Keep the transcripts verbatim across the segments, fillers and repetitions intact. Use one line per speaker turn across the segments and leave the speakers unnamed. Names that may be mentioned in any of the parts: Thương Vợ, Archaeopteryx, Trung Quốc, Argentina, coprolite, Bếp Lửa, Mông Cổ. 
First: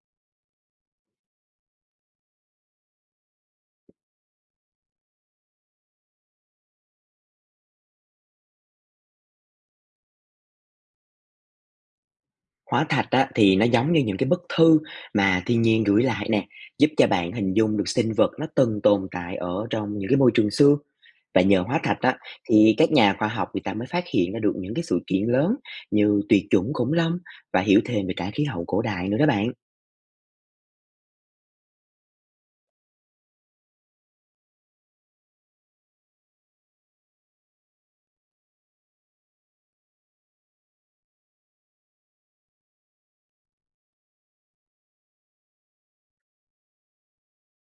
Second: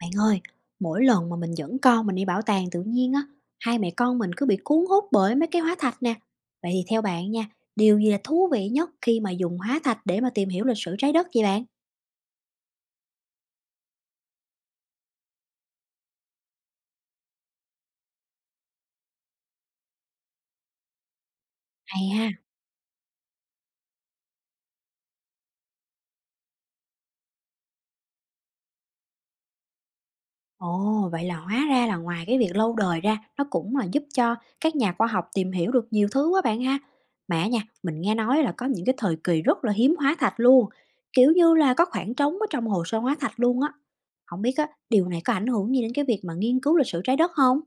Bạn ơi, mỗi lần mà mình dẫn con mình đi bảo tàng tự nhiên á, hai mẹ con mình cứ bị cuốn hút bởi mấy cái hóa thạch nè. Vậy thì theo bạn nha, điều gì là thú vị nhất khi mà dùng hóa thạch để mà tìm hiểu lịch sử trái đất vậy bạn?
Hóa thạch á, thì nó giống như những cái bức thư mà thiên nhiên gửi lại nè, giúp cho bạn hình dung được sinh vật nó từng tồn tại ở trong những cái môi trường xưa. Và nhờ hóa thạch
Hay
á,
ha.
thì các nhà khoa học người ta mới phát hiện ra được những cái sự kiện lớn như tuyệt chủng khủng long và hiểu thêm về cả khí hậu cổ đại nữa đó bạn.
Ồ, vậy là hóa ra là ngoài cái việc lâu đời ra, nó cũng là giúp cho các nhà khoa học tìm hiểu được nhiều thứ quá bạn ha. Mà nha, mình nghe nói là có những cái thời kỳ rất là hiếm hóa thạch luôn, kiểu như là có khoảng trống ở trong hồ sơ hóa thạch luôn á. Không biết á, điều này có ảnh hưởng gì đến cái việc mà nghiên cứu lịch sử trái đất không?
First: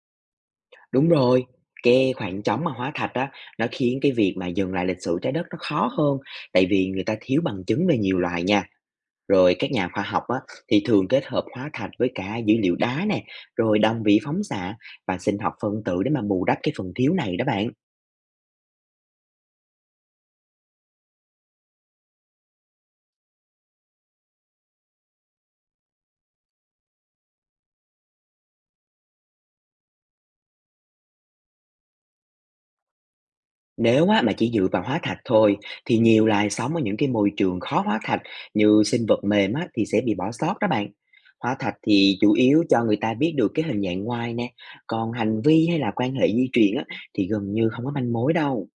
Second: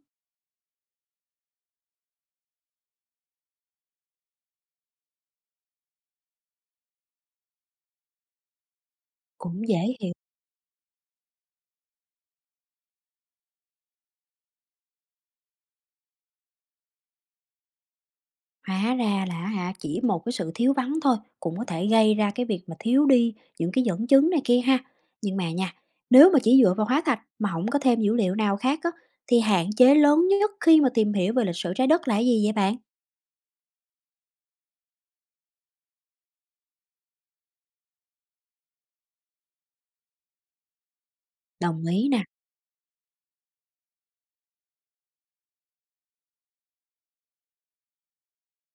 Đúng rồi, cái khoảng trống mà hóa thạch á, nó khiến cái việc mà dừng lại lịch sử trái đất nó khó hơn, tại vì người ta thiếu bằng chứng về nhiều loài nha. Rồi
Cũng
các
dễ
nhà khoa
hiểu.
học á, thì thường kết hợp hóa thạch với cả dữ liệu đá nè, rồi đồng vị phóng xạ và sinh học phân tử để mà bù đắp cái phần thiếu này đó bạn.
Hóa ra là hả, chỉ một cái sự thiếu vắng thôi cũng có thể gây ra cái việc mà thiếu đi những cái dẫn chứng này kia ha. Nhưng mà nha, nếu mà chỉ dựa vào hóa thạch mà không có thêm dữ liệu nào khác á, thì hạn chế lớn nhất khi mà tìm hiểu về lịch sử Trái Đất là cái gì vậy bạn?
Nếu á, mà chỉ dựa vào hóa thạch thôi thì nhiều loài sống ở những cái môi trường khó hóa thạch như sinh vật mềm á, thì sẽ bị bỏ sót đó bạn. Hóa thạch
Đồng ý
thì
nè.
chủ yếu cho người ta biết được cái hình dạng ngoài nè, còn hành vi hay là quan hệ di truyền á, thì gần như không có manh mối đâu.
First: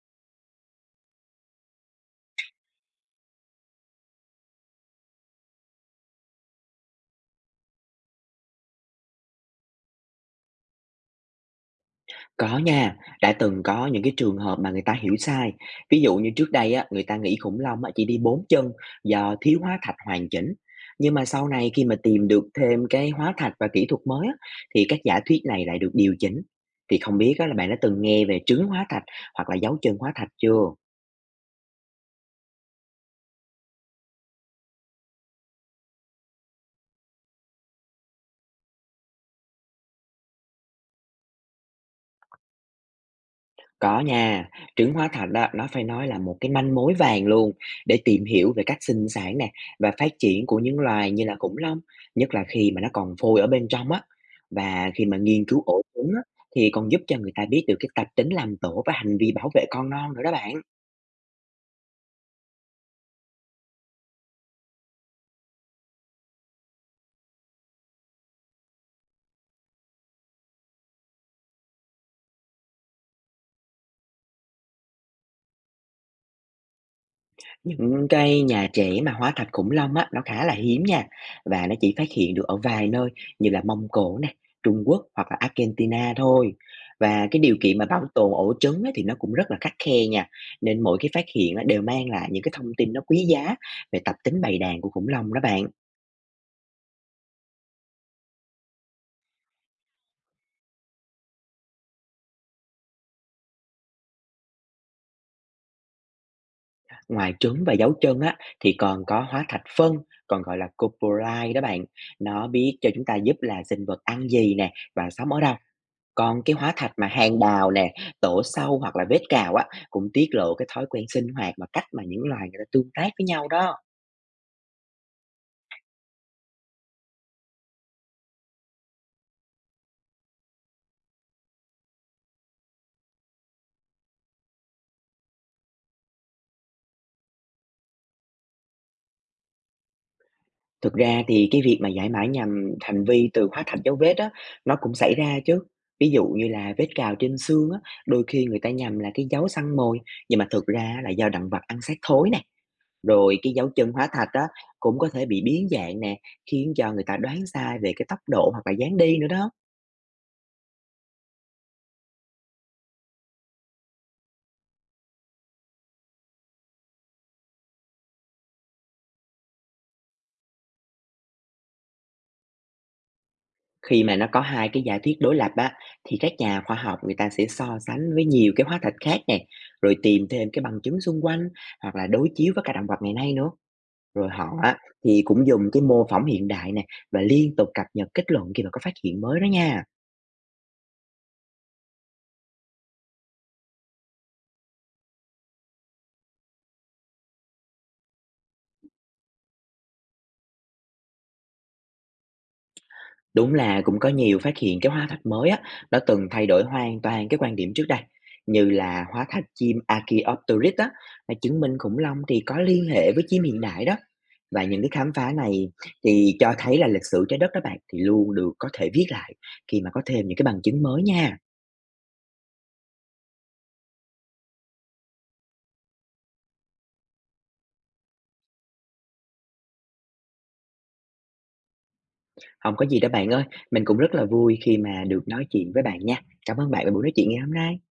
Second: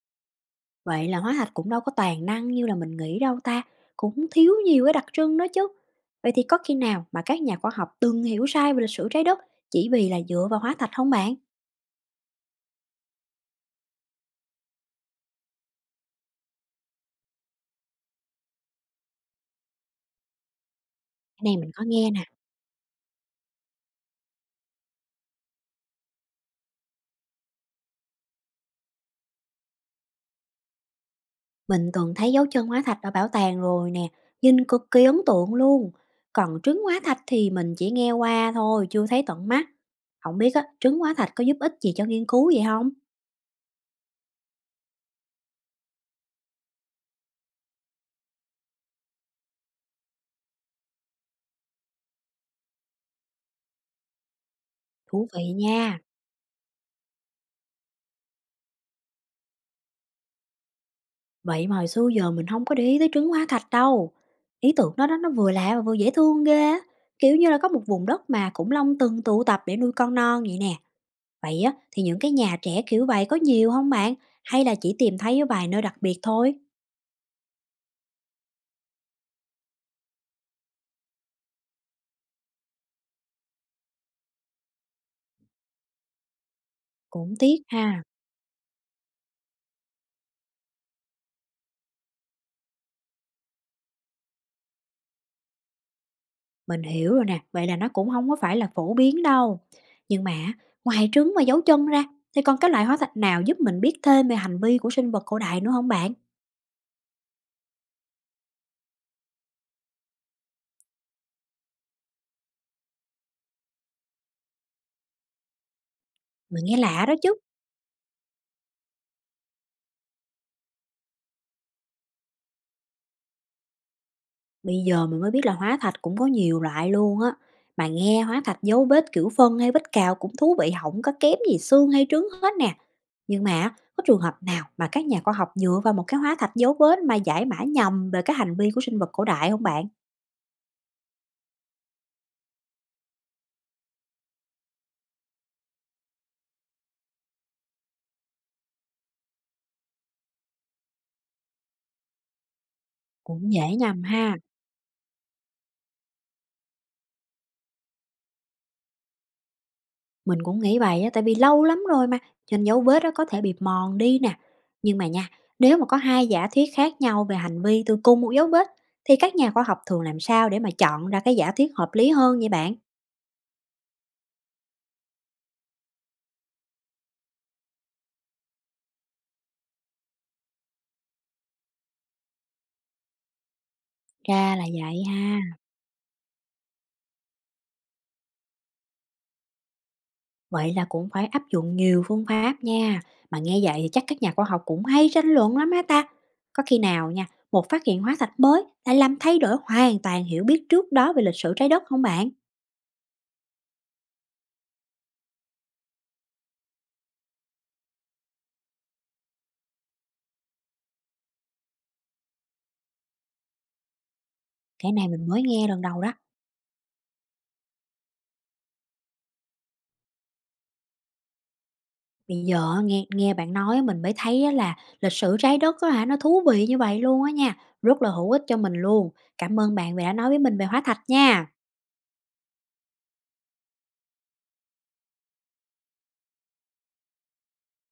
Vậy là hóa thạch cũng đâu có toàn năng như là mình nghĩ đâu ta, cũng thiếu nhiều cái đặc trưng đó chứ. Vậy thì có khi nào mà các nhà khoa học từng hiểu sai về lịch sử Trái Đất chỉ vì là dựa vào hóa thạch không bạn?
Có nha, đã từng có những cái trường hợp mà người ta hiểu sai. Ví dụ như trước đây á, người ta nghĩ khủng long á, chỉ đi bốn chân do thiếu hóa thạch hoàn chỉnh. Nhưng mà
Cái
sau
này
này
mình
khi
có
mà
nghe nè.
tìm được thêm cái hóa thạch và kỹ thuật mới á, thì các giả thuyết này lại được điều chỉnh. Thì không biết á, là bạn đã từng nghe về trứng hóa thạch hoặc là dấu chân hóa thạch chưa?
Mình từng thấy dấu chân hóa thạch ở bảo tàng rồi nè, nhìn cực kỳ ấn tượng luôn. Còn trứng hóa thạch thì mình chỉ nghe qua thôi, chưa thấy tận mắt. Không biết á, trứng hóa thạch có giúp ích gì cho nghiên cứu vậy không?
Có nha, trứng hóa thạch đó nó phải nói là một cái manh mối vàng luôn để tìm hiểu về cách sinh sản nè và phát triển của những loài như là khủng long, nhất là khi mà nó còn phôi ở bên trong á. Và khi mà
Thú
nghiên
vị
cứu ổ
nha.
trứng á, thì còn giúp cho người ta biết được cái tập tính làm tổ và hành vi bảo vệ con non nữa đó bạn.
Vậy mà hồi xưa giờ mình không có để ý tới trứng hóa thạch đâu. Ý tưởng đó đó nó vừa lạ và vừa dễ thương ghê á. Kiểu như là có một vùng đất mà khủng long từng tụ tập để nuôi con non vậy nè. Vậy á, thì những cái nhà trẻ kiểu vậy có nhiều không bạn? Hay là chỉ tìm thấy ở vài nơi đặc biệt thôi?
Những cây nhà trễ mà hóa thạch khủng long á, nó khá là hiếm nha và nó chỉ phát hiện được ở vài nơi như là Mông Cổ này, Trung Quốc hoặc là Argentina thôi. Và
Cũng
cái điều
tiếc
kiện mà
ha.
bảo tồn ổ trứng á, thì nó cũng rất là khắt khe nha. Nên mỗi cái phát hiện á, đều mang lại những cái thông tin nó quý giá về tập tính bầy đàn của khủng long đó bạn.
Mình hiểu rồi nè, vậy là nó cũng không có phải là phổ biến đâu. Nhưng mà ngoài trứng và dấu chân ra, thì còn cái loại hóa thạch nào giúp mình biết thêm về hành vi của sinh vật cổ đại nữa không bạn?
Ngoài trứng và dấu chân á, thì còn có hóa thạch phân, còn gọi là coprolite đó bạn. Nó biết cho chúng ta giúp là sinh vật ăn gì nè và sống ở đâu. Còn cái
Mình
hóa
nghe
thạch
lạ
mà
đó chứ,
hàng đào nè, tổ sâu hoặc là vết cào á, cũng tiết lộ cái thói quen sinh hoạt và cách mà những loài người ta tương tác với nhau đó.
bây giờ mình mới biết là hóa thạch cũng có nhiều loại luôn á. Mà nghe hóa thạch dấu vết kiểu phân hay vết cào cũng thú vị hổng có kém gì xương hay trứng hết nè. Nhưng mà có trường hợp nào mà các nhà khoa học dựa vào một cái hóa thạch dấu vết mà giải mã nhầm về cái hành vi của sinh vật cổ đại không bạn?
Thực ra thì cái việc mà giải mã nhằm hành vi từ hóa thạch dấu vết á, nó cũng xảy ra chứ. Ví dụ như là vết cào trên xương á, đôi khi người ta nhầm là cái dấu săn mồi, nhưng mà thực ra là do động vật ăn xác thối nè. Rồi
Cũng
cái
dễ
dấu chân
nhầm
hóa thạch
ha.
đó cũng có thể bị biến dạng nè, khiến cho người ta đoán sai về cái tốc độ hoặc là dáng đi nữa đó.
Mình cũng nghĩ vậy á, tại vì lâu lắm rồi mà, cho nên dấu vết đó có thể bị mòn đi nè. Nhưng mà nha, nếu mà có hai giả thuyết khác nhau về hành vi từ cùng một dấu vết, thì các nhà khoa học thường làm sao để mà chọn ra cái giả thuyết hợp lý hơn vậy bạn?
Khi mà nó có hai cái giả thuyết đối lập á, thì các nhà khoa học người ta sẽ so sánh với nhiều cái hóa thạch khác nè, rồi tìm thêm cái bằng chứng xung quanh hoặc là đối chiếu với các động vật ngày nay nữa. Rồi họ
Ra là
á,
vậy
thì
ha.
cũng dùng cái mô phỏng hiện đại nè và liên tục cập nhật kết luận khi mà có phát hiện mới đó nha.
Vậy là cũng phải áp dụng nhiều phương pháp nha. Mà nghe vậy thì chắc các nhà khoa học cũng hay tranh luận lắm á ta. Có khi nào nha, một phát hiện hóa thạch mới lại làm thay đổi hoàn toàn hiểu biết trước đó về lịch sử trái đất không bạn?
Đúng là cũng có nhiều phát hiện cái hóa thạch mới á, nó từng thay đổi hoàn toàn cái quan điểm trước đây. Như là hóa thạch chim Archaeopteryx á, là chứng minh khủng long thì có liên hệ với chim hiện đại đó. Và những cái
Cái này
khám
mình
phá
mới nghe
này
lần đầu đó.
thì cho thấy là lịch sử Trái Đất đó bạn, thì luôn được có thể viết lại khi mà có thêm những cái bằng chứng mới nha.
Bây giờ á, nghe nghe bạn nói á, mình mới thấy á là lịch sử trái đất á hả, nó thú vị như vậy luôn á nha, rất là hữu ích cho mình luôn. Cảm ơn bạn vì đã nói với mình về hóa thạch nha.
Không có gì đó bạn ơi, mình cũng rất là vui khi mà được nói chuyện với bạn nha. Cảm ơn bạn về buổi nói chuyện ngày hôm nay.